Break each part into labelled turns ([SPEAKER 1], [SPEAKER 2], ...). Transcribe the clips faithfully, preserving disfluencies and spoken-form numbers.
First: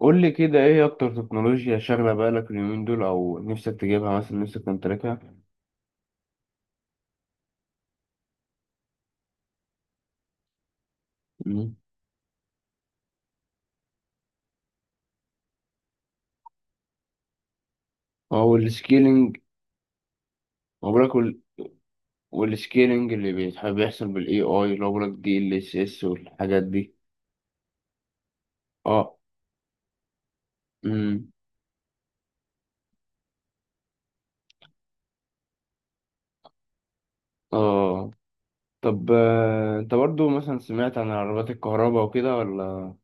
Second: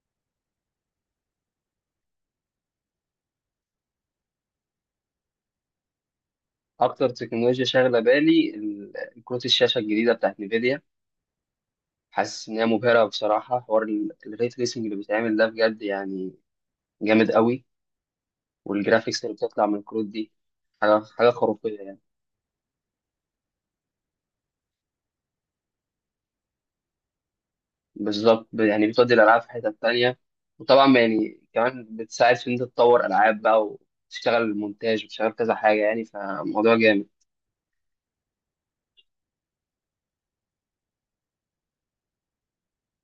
[SPEAKER 1] قول لي كده، ايه اكتر تكنولوجيا شاغله بالك اليومين دول او نفسك تجيبها، مثلا نفسك تمتلكها؟
[SPEAKER 2] اكتر تكنولوجيا شاغله بالي ال- كروت الشاشه الجديده بتاعت نيفيديا.
[SPEAKER 1] مم.
[SPEAKER 2] حاسس ان هي مبهره بصراحه، حوار الري تريسنج اللي بيتعمل ده بجد يعني جامد قوي.
[SPEAKER 1] هو
[SPEAKER 2] والجرافيكس اللي
[SPEAKER 1] السكيلينج،
[SPEAKER 2] بتطلع من الكروت دي
[SPEAKER 1] هو
[SPEAKER 2] حاجه
[SPEAKER 1] بقولك
[SPEAKER 2] حاجه
[SPEAKER 1] وال-
[SPEAKER 2] خرافيه يعني.
[SPEAKER 1] والسكيلينج اللي بيتحب بيحصل بالاي اي، اللي هو بقولك دي ال اس اس والحاجات دي.
[SPEAKER 2] بالظبط، ب- يعني بتودي
[SPEAKER 1] اه.
[SPEAKER 2] الالعاب في حته تانية. وطبعا
[SPEAKER 1] امم.
[SPEAKER 2] يعني كمان بتساعد في ان انت تطور العاب بقى، وتشتغل مونتاج وتشتغل كذا حاجه، يعني فموضوع جامد.
[SPEAKER 1] اه. طب، آه، انت برضو مثلا سمعت عن عربات الكهرباء وكده ولا؟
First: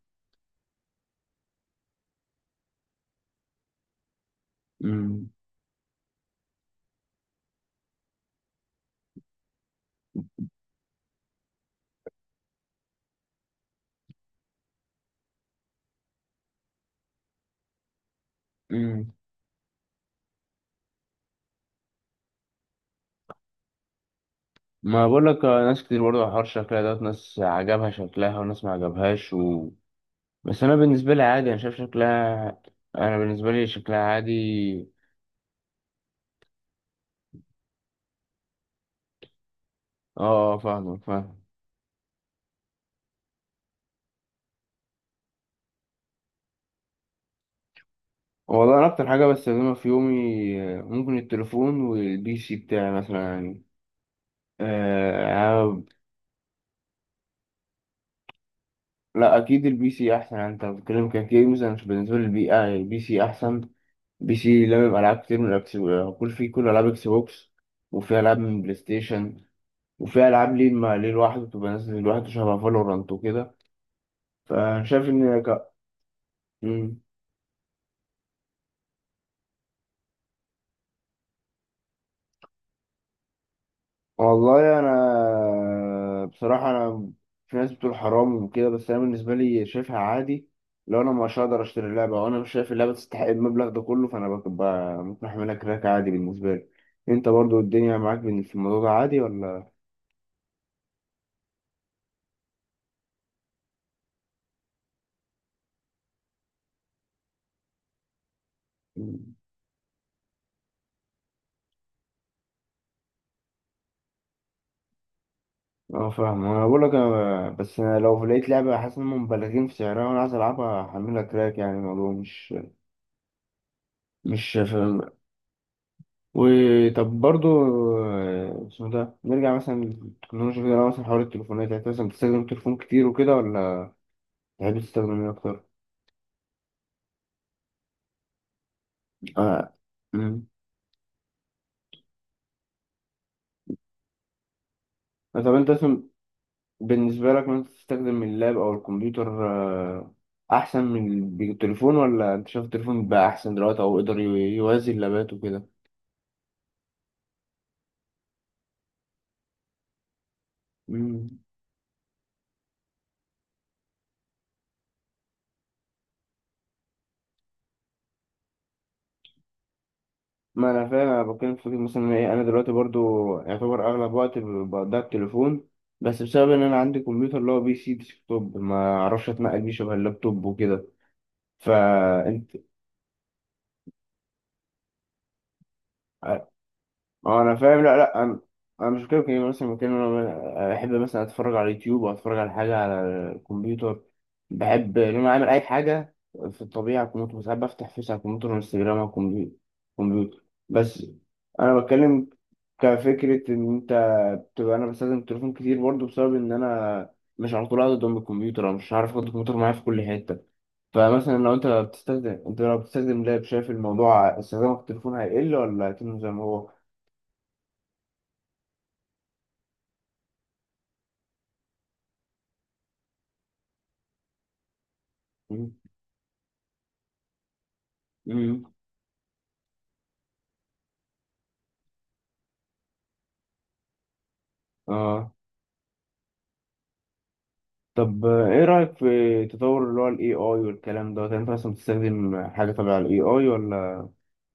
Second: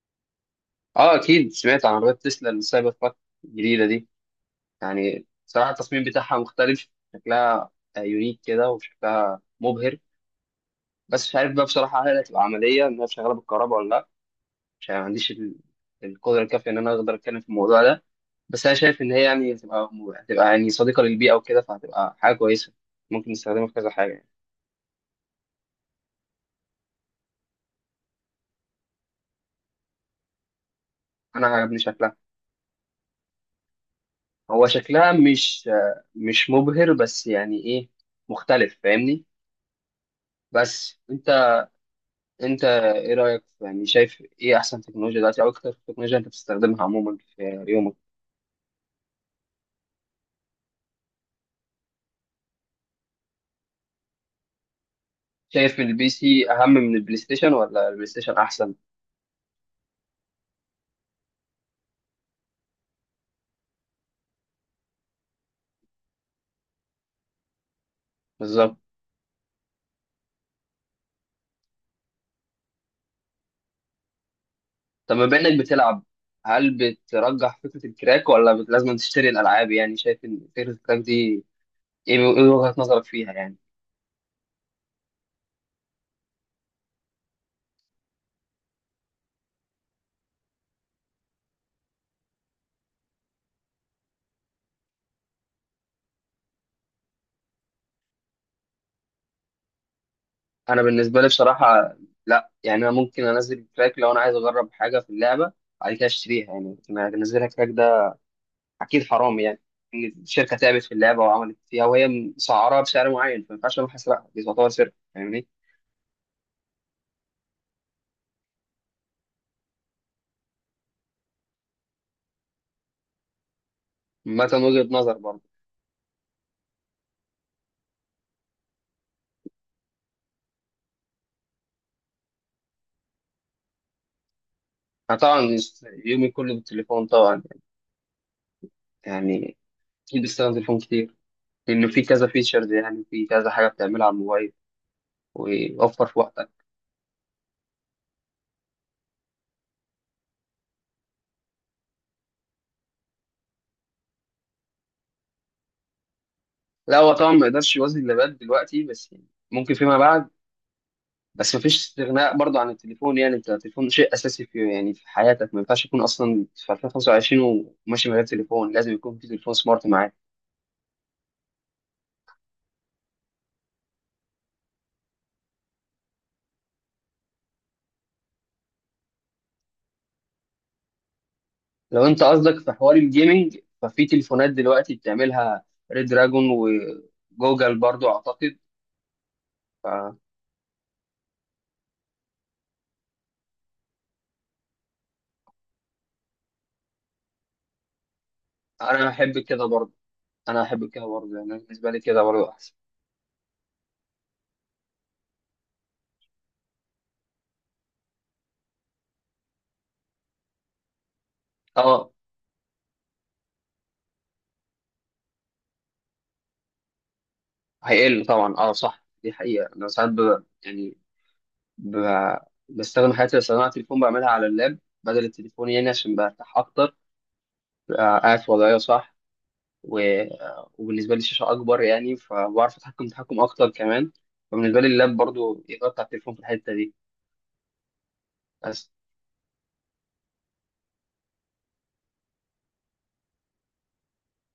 [SPEAKER 2] اه اكيد سمعت عن عربيه تسلا السايبر تراك الجديده دي. يعني
[SPEAKER 1] امم.
[SPEAKER 2] صراحة التصميم بتاعها مختلف، شكلها يونيك كده وشكلها مبهر. بس مش عارف بقى بصراحة، هل هتبقى عملية إن هي شغالة بالكهرباء ولا لأ؟ مش عارف، ما عنديش ال- القدرة الكافية إن أنا أقدر أتكلم في الموضوع ده. بس أنا شايف إن
[SPEAKER 1] امم.
[SPEAKER 2] هي يعني هتبقى هتبقى يعني صديقة للبيئة وكده، فهتبقى حاجة كويسة ممكن نستخدمها في كذا حاجة يعني.
[SPEAKER 1] ما بقولك، آه، ناس كتير برضو على حوار شكلها، دوت ناس عجبها شكلها وناس ما عجبهاش. بس انا بالنسبه لي
[SPEAKER 2] أنا
[SPEAKER 1] عادي، انا شايف
[SPEAKER 2] عجبني شكلها.
[SPEAKER 1] شكلها. انا بالنسبه لي شكلها عادي.
[SPEAKER 2] هو شكلها مش مش مبهر، بس يعني إيه، مختلف فاهمني.
[SPEAKER 1] اه، آه،
[SPEAKER 2] بس
[SPEAKER 1] فاهمك
[SPEAKER 2] أنت
[SPEAKER 1] فاهم.
[SPEAKER 2] انت ايه رايك في- يعني شايف ايه احسن تكنولوجيا دلوقتي، او اكتر تكنولوجيا انت بتستخدمها عموما في يومك؟
[SPEAKER 1] والله انا اكتر حاجه بستخدمها في يومي، آه، ممكن التليفون والبي سي بتاعي مثلا يعني. آه
[SPEAKER 2] شايف
[SPEAKER 1] أنا-
[SPEAKER 2] البي سي اهم من البلاي ستيشن ولا البلاي ستيشن احسن؟
[SPEAKER 1] لا، اكيد البي سي احسن. يعني انت بتتكلم كجيمز، انا مش- بالنسبه لي البي، آه، يعني البي سي احسن. بي سي لما العاب كتير من الاكس، آه، كل فيه كل العاب اكس بوكس. وفي العاب من بلاي
[SPEAKER 2] بالظبط.
[SPEAKER 1] ستيشن. وفي العاب ليه، مع- ليه لوحده، بتبقى نازله لوحده شبه فالورانت وكده. فانا شايف
[SPEAKER 2] طب بما
[SPEAKER 1] ان
[SPEAKER 2] انك
[SPEAKER 1] ك...
[SPEAKER 2] بتلعب، هل
[SPEAKER 1] مم.
[SPEAKER 2] بترجح فكره الكراك ولا بت- لازم تشتري الالعاب؟ يعني شايف ان فكره الكراك دي ايه ايه وجهه نظرك فيها يعني؟
[SPEAKER 1] والله انا بصراحه انا في ناس بتقول حرام وكده، بس انا بالنسبه لي شايفها عادي. لو انا مش هقدر اشتري اللعبه وانا مش شايف اللعبه تستحق المبلغ ده كله، فانا ببقى ممكن احملها كراك عادي بالنسبه لي. انت برضو الدنيا معاك بال- في الموضوع ده عادي ولا؟
[SPEAKER 2] انا بالنسبه لي بصراحه، لا، يعني انا ممكن انزل الكراك لو انا عايز اجرب حاجه في اللعبه، بعد كده اشتريها يعني. لكن انزلها كراك ده اكيد حرام يعني. ان الشركه تعبت في اللعبه وعملت فيها، وهي مسعرها بسعر معين، فما ينفعش اروح اسرقها. دي تعتبر سرقه فاهمني.
[SPEAKER 1] اه، فاهم. انا بقول لك، انا بس أنا لو لقيت لعبه حاسس انهم مبالغين في سعرها وانا عايز العبها هحملها كراك، يعني الموضوع مش مش
[SPEAKER 2] مثلا وجهه نظر برضه.
[SPEAKER 1] وطب برضو، آه، اسمه ده نرجع مثلا للتكنولوجيا كده. لو مثلا حوار التليفونات يعني، انت مثلا بتستخدم التليفون كتير وكده ولا تحب
[SPEAKER 2] انا
[SPEAKER 1] تستخدم ايه
[SPEAKER 2] طبعا
[SPEAKER 1] اكتر؟
[SPEAKER 2] يومي كله بالتليفون طبعا، يعني
[SPEAKER 1] آه.
[SPEAKER 2] اكيد
[SPEAKER 1] مم.
[SPEAKER 2] بستخدم التليفون كتير، لانه في كذا فيتشرز، يعني في كذا حاجه بتعملها على الموبايل
[SPEAKER 1] طب انت مثلا،
[SPEAKER 2] ويوفر في وقتك.
[SPEAKER 1] بالنسبة لك مثلا تستخدم اللاب او الكمبيوتر، آه، احسن من التليفون ولا انت شايف التليفون بقى احسن دلوقتي او يقدر يوازي اللابات وكده؟
[SPEAKER 2] لا هو طبعا ما يقدرش يوازي اللي بات دلوقتي، بس يعني ممكن فيما بعد.
[SPEAKER 1] مم.
[SPEAKER 2] بس مفيش استغناء برضه عن التليفون، يعني انت التليفون شيء اساسي في يعني في حياتك، ما ينفعش يكون اصلا في ألفين وخمسة وعشرين وماشي من غير تليفون، لازم يكون في تليفون سمارت معاك.
[SPEAKER 1] ما انا فاهم، انا بتكلم في فكرة مثلا ايه. انا دلوقتي برضو يعتبر اغلب وقت ب- بقضيه على التليفون. بس بسبب ان انا عندي كمبيوتر، اللي هو بي سي ديسكتوب، ما اعرفش اتنقل بيه شبه اللابتوب وكده.
[SPEAKER 2] لو انت
[SPEAKER 1] فانت.
[SPEAKER 2] قصدك في حوار الجيمنج ففي تليفونات دلوقتي بتعملها، ريد دراجون
[SPEAKER 1] اه انا فاهم.
[SPEAKER 2] وجوجل
[SPEAKER 1] لا،
[SPEAKER 2] برضو
[SPEAKER 1] لا، انا
[SPEAKER 2] اعتقد.
[SPEAKER 1] انا مش كده كده مثلا. ممكن
[SPEAKER 2] فانا
[SPEAKER 1] انا بحب مثلا اتفرج على اليوتيوب او اتفرج على حاجه على الكمبيوتر. بحب ان انا اعمل اي حاجه في الطبيعه على الكمبيوتر. ساعات بفتح فيس على الكمبيوتر وانستجرام على
[SPEAKER 2] احب
[SPEAKER 1] الكمبيوتر.
[SPEAKER 2] كده برضو.
[SPEAKER 1] كمبيوتر
[SPEAKER 2] انا احب
[SPEAKER 1] بس.
[SPEAKER 2] كده برضو، يعني
[SPEAKER 1] انا
[SPEAKER 2] بالنسبه لي كده
[SPEAKER 1] بتكلم
[SPEAKER 2] برضو احسن.
[SPEAKER 1] كفكره، ان انت بتبقى، انا بستخدم التليفون كتير برضه بسبب ان انا مش على طول قاعد قدام الكمبيوتر، او مش عارف اخد الكمبيوتر معايا في كل حته. فمثلا لو انت
[SPEAKER 2] اه
[SPEAKER 1] بتستخدم انت لو بتستخدم لاب، شايف الموضوع استخدامك في التليفون هيقل ولا هيكمل زي ما هو؟
[SPEAKER 2] هيقل طبعا. اه صح دي حقيقه. انا ساعات ب... يعني ب... بستخدم حياتي، بستخدم على التليفون، بعملها على اللاب بدل التليفون، يعني عشان برتاح اكتر، ببقى قاعد في
[SPEAKER 1] امم.
[SPEAKER 2] وضعيه صح. و... آه، وبالنسبه لي الشاشه اكبر، يعني فبعرف اتحكم تحكم اكتر كمان. فبالنسبه لي اللاب
[SPEAKER 1] اه.
[SPEAKER 2] برضو يغطي على التليفون في الحته دي.
[SPEAKER 1] طب، آه، ايه
[SPEAKER 2] بس
[SPEAKER 1] رأيك في تطور اللي هو ال اي اي والكلام ده؟ انت اصلا بتستخدم حاجة تبع ال اي اي ولا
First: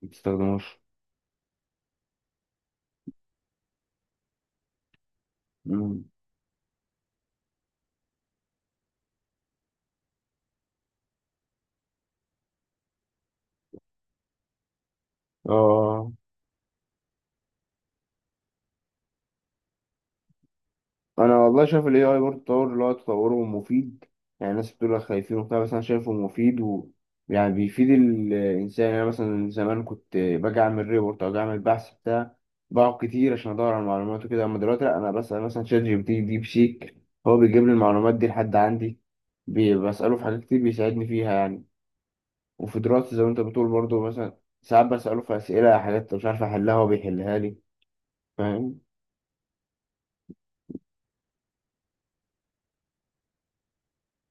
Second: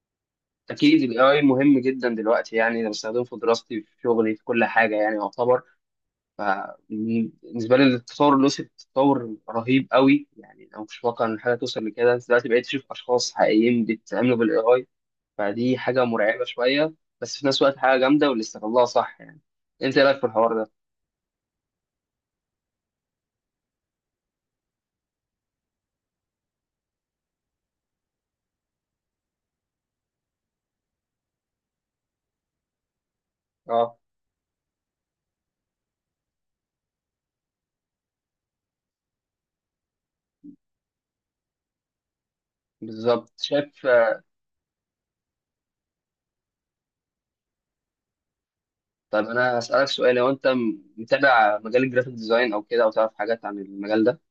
[SPEAKER 1] ما بتستخدموش؟
[SPEAKER 2] أكيد ال اي اي مهم جدا دلوقتي، يعني أنا بستخدمه في دراستي في شغلي في كل حاجة يعني يعتبر.
[SPEAKER 1] امم.
[SPEAKER 2] فبالنسبة لي التطور له تطور رهيب قوي، يعني أنا ما كنتش متوقع إن حاجة توصل لكده دلوقتي، بقيت أشوف أشخاص حقيقيين بيتعاملوا بال اي اي. فدي حاجة
[SPEAKER 1] اه.
[SPEAKER 2] مرعبة شوية، بس في نفس الوقت حاجة جامدة، واللي استغلها صح يعني. أنت إيه رأيك في الحوار ده؟
[SPEAKER 1] انا والله شايف الاي اي برضه تطور، اللي هو تطوره مفيد. يعني الناس بتقول لك خايفين وبتاع، بس انا شايفه مفيد و يعني بيفيد الانسان. يعني أنا مثلا زمان كنت باجي اعمل ريبورت او أجي اعمل بحث بتاع، بقعد كتير عشان ادور على
[SPEAKER 2] أه
[SPEAKER 1] معلومات وكده. اما دلوقتي لا، انا بسال مثلا شات جي بي تي، ديب سيك. هو بيجيب لي المعلومات دي لحد عندي. بي- بساله في حاجات كتير بيساعدني فيها يعني. وفي دراستي زي ما
[SPEAKER 2] بالظبط
[SPEAKER 1] انت بتقول
[SPEAKER 2] شايف.
[SPEAKER 1] برضه
[SPEAKER 2] آه،
[SPEAKER 1] مثلا، ساعات بساله في اسئله، حاجات مش عارف احلها هو بيحلها لي. فاهم.
[SPEAKER 2] طب أنا هسألك سؤال، لو أنت م- متابع مجال الجرافيك ديزاين أو كده، أو تعرف حاجات عن المجال ده،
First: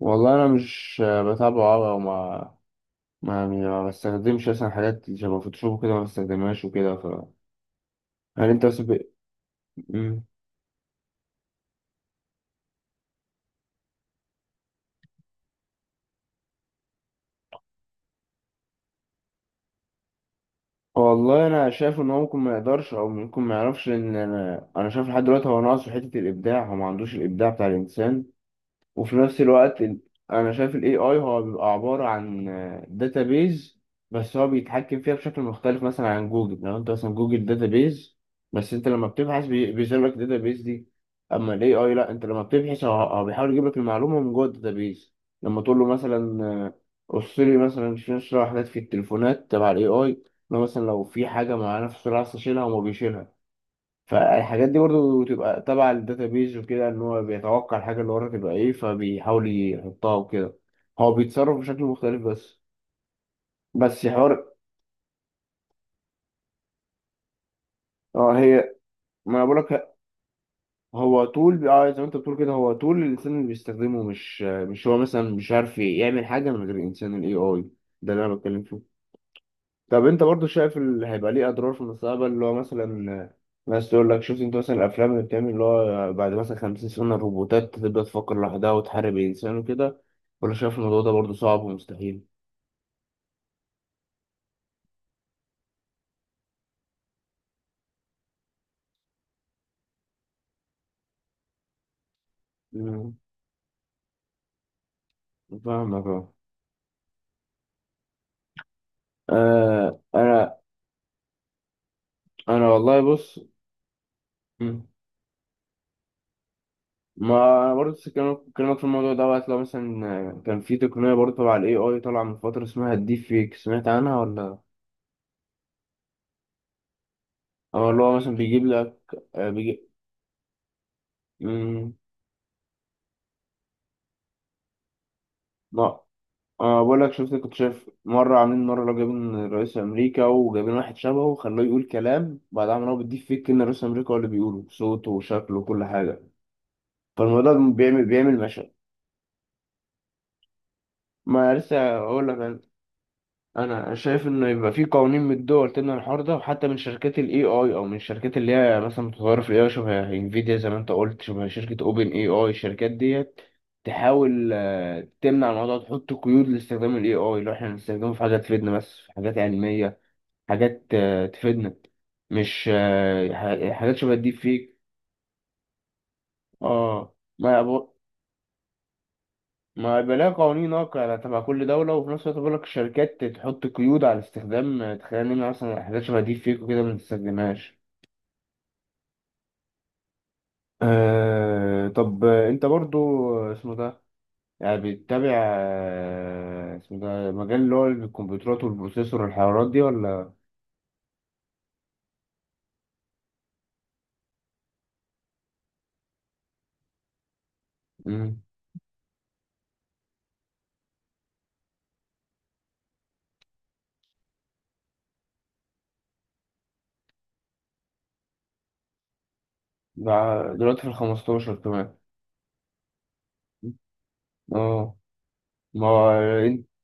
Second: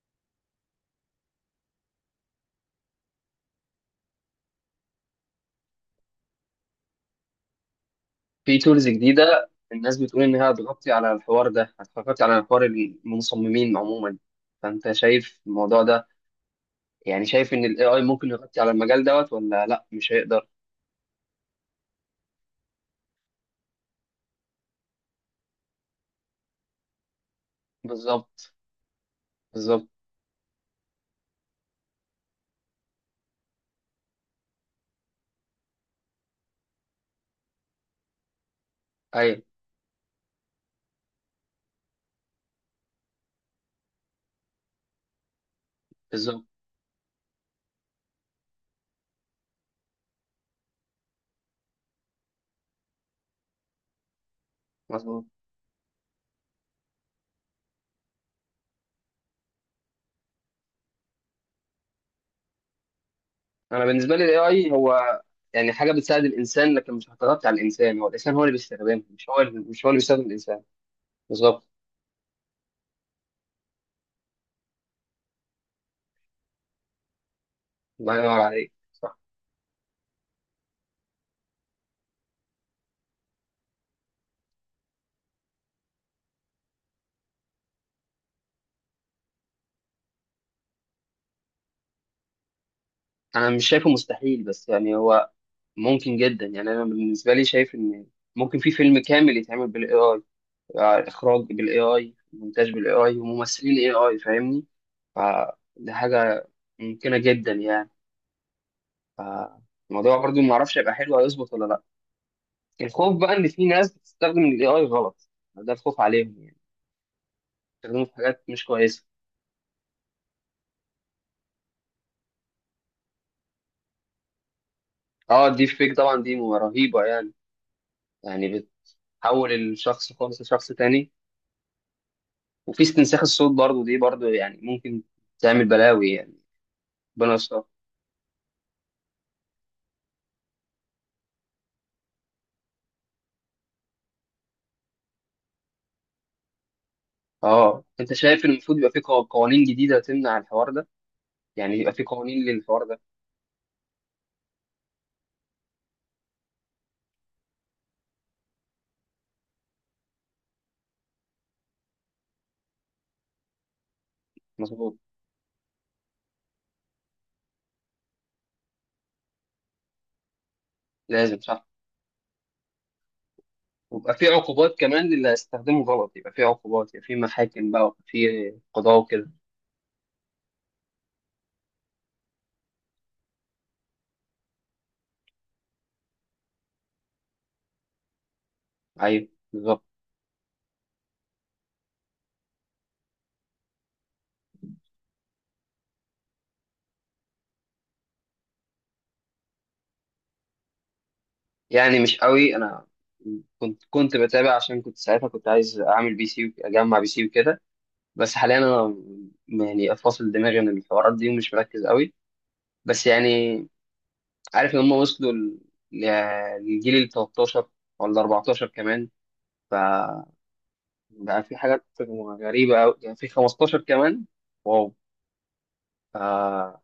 [SPEAKER 1] والله انا مش بتابعه أوي، وما ما ما بستخدمش مثلا حاجات شبه فوتوشوب كده ما بستخدمهاش وكده ف. هل
[SPEAKER 2] في
[SPEAKER 1] انت مثلا
[SPEAKER 2] تولز
[SPEAKER 1] ب...
[SPEAKER 2] جديدة الناس بتقول
[SPEAKER 1] مم.
[SPEAKER 2] إنها هتغطي على الحوار ده، هتغطي على حوار المصممين عموما، فأنت شايف الموضوع ده؟ يعني شايف إن ال اي اي ممكن يغطي على المجال دوت ولا لأ مش هيقدر؟
[SPEAKER 1] والله انا شايف ان هو ممكن ما يقدرش، او ممكن ما يعرفش. ان انا انا شايف لحد دلوقتي هو ناقصه حته الابداع، هو ما عندوش الابداع بتاع الانسان.
[SPEAKER 2] بالظبط.
[SPEAKER 1] وفي نفس الوقت
[SPEAKER 2] بالظبط.
[SPEAKER 1] ال- انا شايف الاي اي هو بيبقى عباره عن داتابيز، بس هو بيتحكم فيها بشكل مختلف مثلا عن جوجل. لو انت مثلا، جوجل داتابيز، بس انت لما
[SPEAKER 2] أيوه
[SPEAKER 1] بتبحث بي- بيظهر لك الداتابيز دي. اما الاي اي لا، انت لما بتبحث هو هو بيحاول يجيب لك المعلومه من جوه الداتابيز. لما تقول له مثلا،
[SPEAKER 2] بالظبط.
[SPEAKER 1] آه، قص لي مثلا شنو شنو حاجات في التليفونات تبع الاي اي. لو مثلا لو في حاجه معينه في السرعه عايز تشيلها وما بيشيلها. فالحاجات دي برضو
[SPEAKER 2] مظبوط.
[SPEAKER 1] تبقى تبع الداتابيز وكده، ان هو بيتوقع الحاجه اللي ورا تبقى ايه، فبيحاول يحطها وكده. هو بيتصرف بشكل مختلف بس
[SPEAKER 2] أنا
[SPEAKER 1] بس
[SPEAKER 2] بالنسبة لي ال
[SPEAKER 1] حوار.
[SPEAKER 2] اي اي هو يعني حاجة بتساعد الإنسان، لكن مش هتغطي على الإنسان. هو الإنسان
[SPEAKER 1] اه
[SPEAKER 2] هو اللي
[SPEAKER 1] هي.
[SPEAKER 2] بيستخدمها، مش
[SPEAKER 1] ما
[SPEAKER 2] هو
[SPEAKER 1] انا
[SPEAKER 2] اللي مش هو
[SPEAKER 1] بقولك،
[SPEAKER 2] اللي بيستخدم الإنسان.
[SPEAKER 1] هو طول،
[SPEAKER 2] بالظبط.
[SPEAKER 1] اه زي ما انت بتقول كده، هو طول الانسان اللي بيستخدمه. مش مش هو مثلا مش عارف يعمل حاجه من غير الانسان، الاي اي. ده
[SPEAKER 2] الله
[SPEAKER 1] اللي انا
[SPEAKER 2] ينور
[SPEAKER 1] بتكلم
[SPEAKER 2] عليك
[SPEAKER 1] فيه.
[SPEAKER 2] صح.
[SPEAKER 1] طب انت برضو، شايف اللي هيبقى ليه اضرار في المستقبل، اللي هو مثلا، بس تقول لك شفت انت مثلا الافلام اللي بتعمل، اللي هو بعد مثلا 50 سنه الروبوتات تبدا تفكر لوحدها وتحارب الانسان وكده؟ ولا شايف الموضوع ده برضه صعب ومستحيل؟
[SPEAKER 2] أنا مش شايفه مستحيل، بس يعني هو ممكن جدا يعني. انا بالنسبه لي شايف ان ممكن في فيلم كامل يتعمل بالاي اي، اخراج بالاي اي مونتاج بالاي
[SPEAKER 1] مم.
[SPEAKER 2] اي وممثلين اي اي فاهمني. فدي
[SPEAKER 1] فاهمك اه.
[SPEAKER 2] حاجه ممكنه جدا يعني.
[SPEAKER 1] آه،
[SPEAKER 2] فالموضوع برضو ما
[SPEAKER 1] انا
[SPEAKER 2] اعرفش هيبقى حلو هيظبط ولا لا.
[SPEAKER 1] انا والله
[SPEAKER 2] الخوف بقى
[SPEAKER 1] بص.
[SPEAKER 2] ان في ناس بتستخدم الاي اي
[SPEAKER 1] مم.
[SPEAKER 2] غلط، ده الخوف عليهم يعني،
[SPEAKER 1] ما انا برضه
[SPEAKER 2] بيستخدموه
[SPEAKER 1] لسه
[SPEAKER 2] في
[SPEAKER 1] كلامك
[SPEAKER 2] حاجات مش
[SPEAKER 1] كلامك في
[SPEAKER 2] كويسه.
[SPEAKER 1] الموضوع ده، وقت لو مثلا آه، كان في تقنيه برضه تبع الاي اي طالعه من فتره اسمها الديب فيك، سمعت عنها ولا؟
[SPEAKER 2] اه الديب فيك طبعا دي رهيبه يعني
[SPEAKER 1] او اللي هو مثلا بيجيب
[SPEAKER 2] يعني
[SPEAKER 1] لك، آه،
[SPEAKER 2] بتحول
[SPEAKER 1] بيجي...
[SPEAKER 2] الشخص خالص لشخص تاني. وفي استنساخ الصوت برضو، دي برضو يعني ممكن تعمل
[SPEAKER 1] مم.
[SPEAKER 2] بلاوي يعني.
[SPEAKER 1] أه، بقول لك شفت،
[SPEAKER 2] ربنا
[SPEAKER 1] كنت
[SPEAKER 2] يستر.
[SPEAKER 1] شايف مرة عاملين مرة، لو جايبين رئيس أمريكا وجايبين واحد شبهه وخلوه يقول كلام، بعد عمل هو بيديه فيك، إن رئيس أمريكا هو اللي بيقوله بصوته وشكله وكل حاجة. فالموضوع ده
[SPEAKER 2] اه،
[SPEAKER 1] بيعمل
[SPEAKER 2] انت
[SPEAKER 1] بيعمل
[SPEAKER 2] شايف إن
[SPEAKER 1] مشاكل.
[SPEAKER 2] المفروض يبقى في قو- قوانين جديده تمنع الحوار ده،
[SPEAKER 1] ما
[SPEAKER 2] يعني يبقى
[SPEAKER 1] لسه
[SPEAKER 2] في
[SPEAKER 1] أقول لك
[SPEAKER 2] قوانين
[SPEAKER 1] أنا.
[SPEAKER 2] للحوار ده؟
[SPEAKER 1] أنا شايف إن يبقى في قوانين من الدول تمنع الحوار ده، وحتى من شركات ال اي اي أو من الشركات اللي هي مثلا متطورة في ال اي اي، شبه انفيديا زي ما أنت قلت، شبه شركة أوبن اي اي. الشركات ديت تحاول
[SPEAKER 2] مظبوط.
[SPEAKER 1] آه، تمنع الموضوع، تحط قيود لاستخدام ال اي اي، لو إحنا هنستخدمه في حاجة تفيدنا بس في حاجات علمية، حاجات آه،
[SPEAKER 2] لازم صح.
[SPEAKER 1] تفيدنا. مش، آه، ح- حاجات شبه
[SPEAKER 2] ويبقى في
[SPEAKER 1] الديب
[SPEAKER 2] عقوبات
[SPEAKER 1] فيك.
[SPEAKER 2] كمان للي هيستخدمه غلط، يبقى في عقوبات، يبقى
[SPEAKER 1] اه،
[SPEAKER 2] في
[SPEAKER 1] ما
[SPEAKER 2] محاكم بقى،
[SPEAKER 1] يبقى
[SPEAKER 2] ويبقى في قضاء وكده.
[SPEAKER 1] ما يبقى لها قوانين واقعة تبع كل دولة. وفي نفس الوقت بقول لك الشركات تحط قيود على استخدام، آه، تخلينا نمنع مثلا حاجات شبه الديب فيك وكده ما نستخدمهاش.
[SPEAKER 2] ايوه بالظبط.
[SPEAKER 1] آه طب، آه، انت برضو، آه، اسمه ده يعني بتتابع، آه، اسمه ده، مجال اللي هو الكمبيوترات والبروسيسور والحوارات دي ولا؟
[SPEAKER 2] يعني مش قوي انا. كنت كنت بتابع عشان كنت ساعتها كنت عايز اعمل بي سي وك- اجمع بي سي وكده. بس
[SPEAKER 1] مم.
[SPEAKER 2] حاليا انا م- يعني فاصل دماغي من الحوارات دي ومش مركز قوي. بس يعني عارف ان هم وصلوا ل- لجيل ال تلتاشر ولا اربعتاشر كمان،
[SPEAKER 1] ده
[SPEAKER 2] فبقى
[SPEAKER 1] دلوقتي في الخمستاشر
[SPEAKER 2] في حاجات
[SPEAKER 1] كمان.
[SPEAKER 2] غريبة أوي، يعني في خمستاشر كمان.
[SPEAKER 1] اه.
[SPEAKER 2] واو.
[SPEAKER 1] ما
[SPEAKER 2] آه.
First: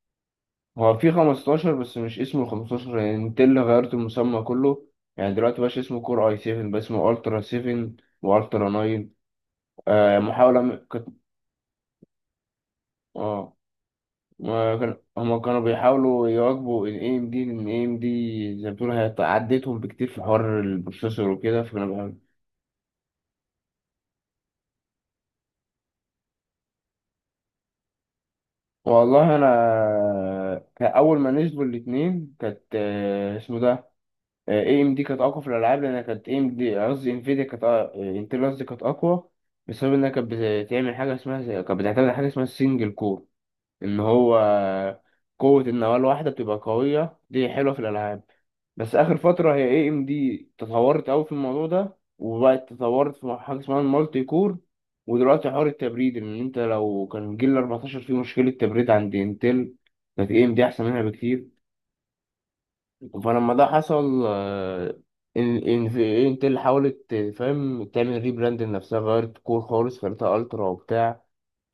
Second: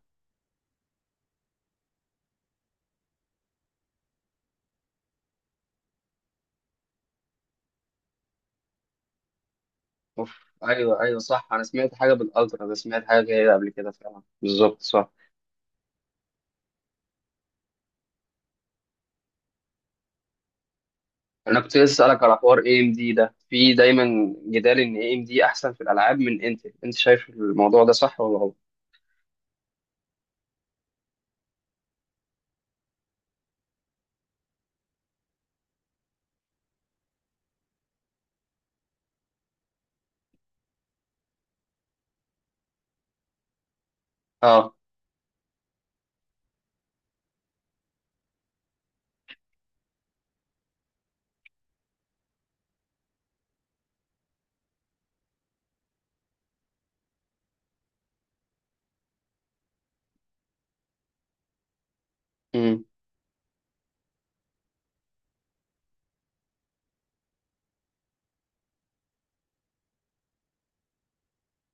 [SPEAKER 1] هو في خمسة عشر بس مش اسمه خمسة عشر، يعني نتيلا غيرت المسمى كله. يعني دلوقتي مبقاش اسمه كور اي سفن، بقى اسمه الترا سفن والترا ناين. آه
[SPEAKER 2] أوف.
[SPEAKER 1] محاولة م...
[SPEAKER 2] أيوه
[SPEAKER 1] كت...
[SPEAKER 2] أيوه صح، أنا سمعت حاجة بالألترا ده، سمعت حاجة زي كده
[SPEAKER 1] اه.
[SPEAKER 2] قبل كده، فعلا
[SPEAKER 1] ما
[SPEAKER 2] بالظبط
[SPEAKER 1] كان...
[SPEAKER 2] صح.
[SPEAKER 1] هما كانوا بيحاولوا يواكبوا ال اي ام دي، لان اي ام دي زي ما بتقول هي عدتهم بكتير في حوار البروسيسور
[SPEAKER 2] أنا
[SPEAKER 1] وكده،
[SPEAKER 2] كنت لسه
[SPEAKER 1] فكانوا بيحاولوا.
[SPEAKER 2] أسألك على حوار اي ام دي ده، في دايما جدال إن اي ام دي أحسن في الألعاب من انتل. أنت شايف الموضوع ده صح ولا غلط؟
[SPEAKER 1] والله انا كأول ما نزلوا الاتنين كانت، آه، اسمه ده، اي ام دي كانت اقوى في الالعاب، لان كانت اي ام دي، قصدي انفيديا كانت، انتل قصدي كانت اقوى، بسبب انها كانت بتعمل حاجه اسمها زي- كانت بتعتمد على حاجه اسمها السنجل كور، ان هو.
[SPEAKER 2] أه.
[SPEAKER 1] قوه النواه الواحده بتبقى قويه، دي حلوه في الالعاب. بس اخر فتره، هي اي ام دي تطورت قوي في الموضوع ده، وبقت تطورت في حاجه اسمها المالتي كور. ودلوقتي حوار التبريد، ان انت لو كان جيل اربعتاشر فيه مشكله تبريد عند انتل، كانت اي ام دي احسن منها بكتير.
[SPEAKER 2] امم
[SPEAKER 1] فلما ده حصل، آه، ان ان في انت اللي حاولت، فاهم، تعمل ريبراند لنفسها، غيرت كور خالص خليتها الترا وبتاع.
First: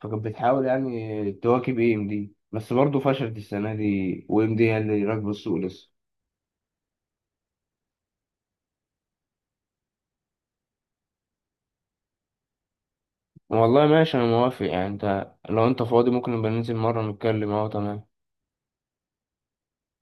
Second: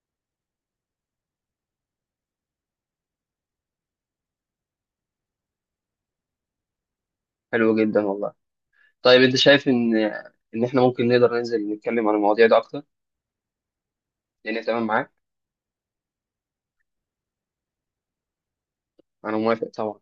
[SPEAKER 1] فكانت بتحاول يعني تواكب اي ام دي، بس برضه فشلت السنه دي، و ام دي هي اللي راكبه السوق لسه.
[SPEAKER 2] حلو جدا والله. طيب أنت شايف إن إن إحنا ممكن نقدر ننزل نتكلم عن المواضيع دي أكتر؟
[SPEAKER 1] والله ماشي، انا
[SPEAKER 2] يعني
[SPEAKER 1] موافق.
[SPEAKER 2] تمام
[SPEAKER 1] يعني
[SPEAKER 2] معاك؟
[SPEAKER 1] انت لو انت فاضي ممكن نبقى ننزل مره نتكلم، اهو تمام.
[SPEAKER 2] أنا موافق طبعا.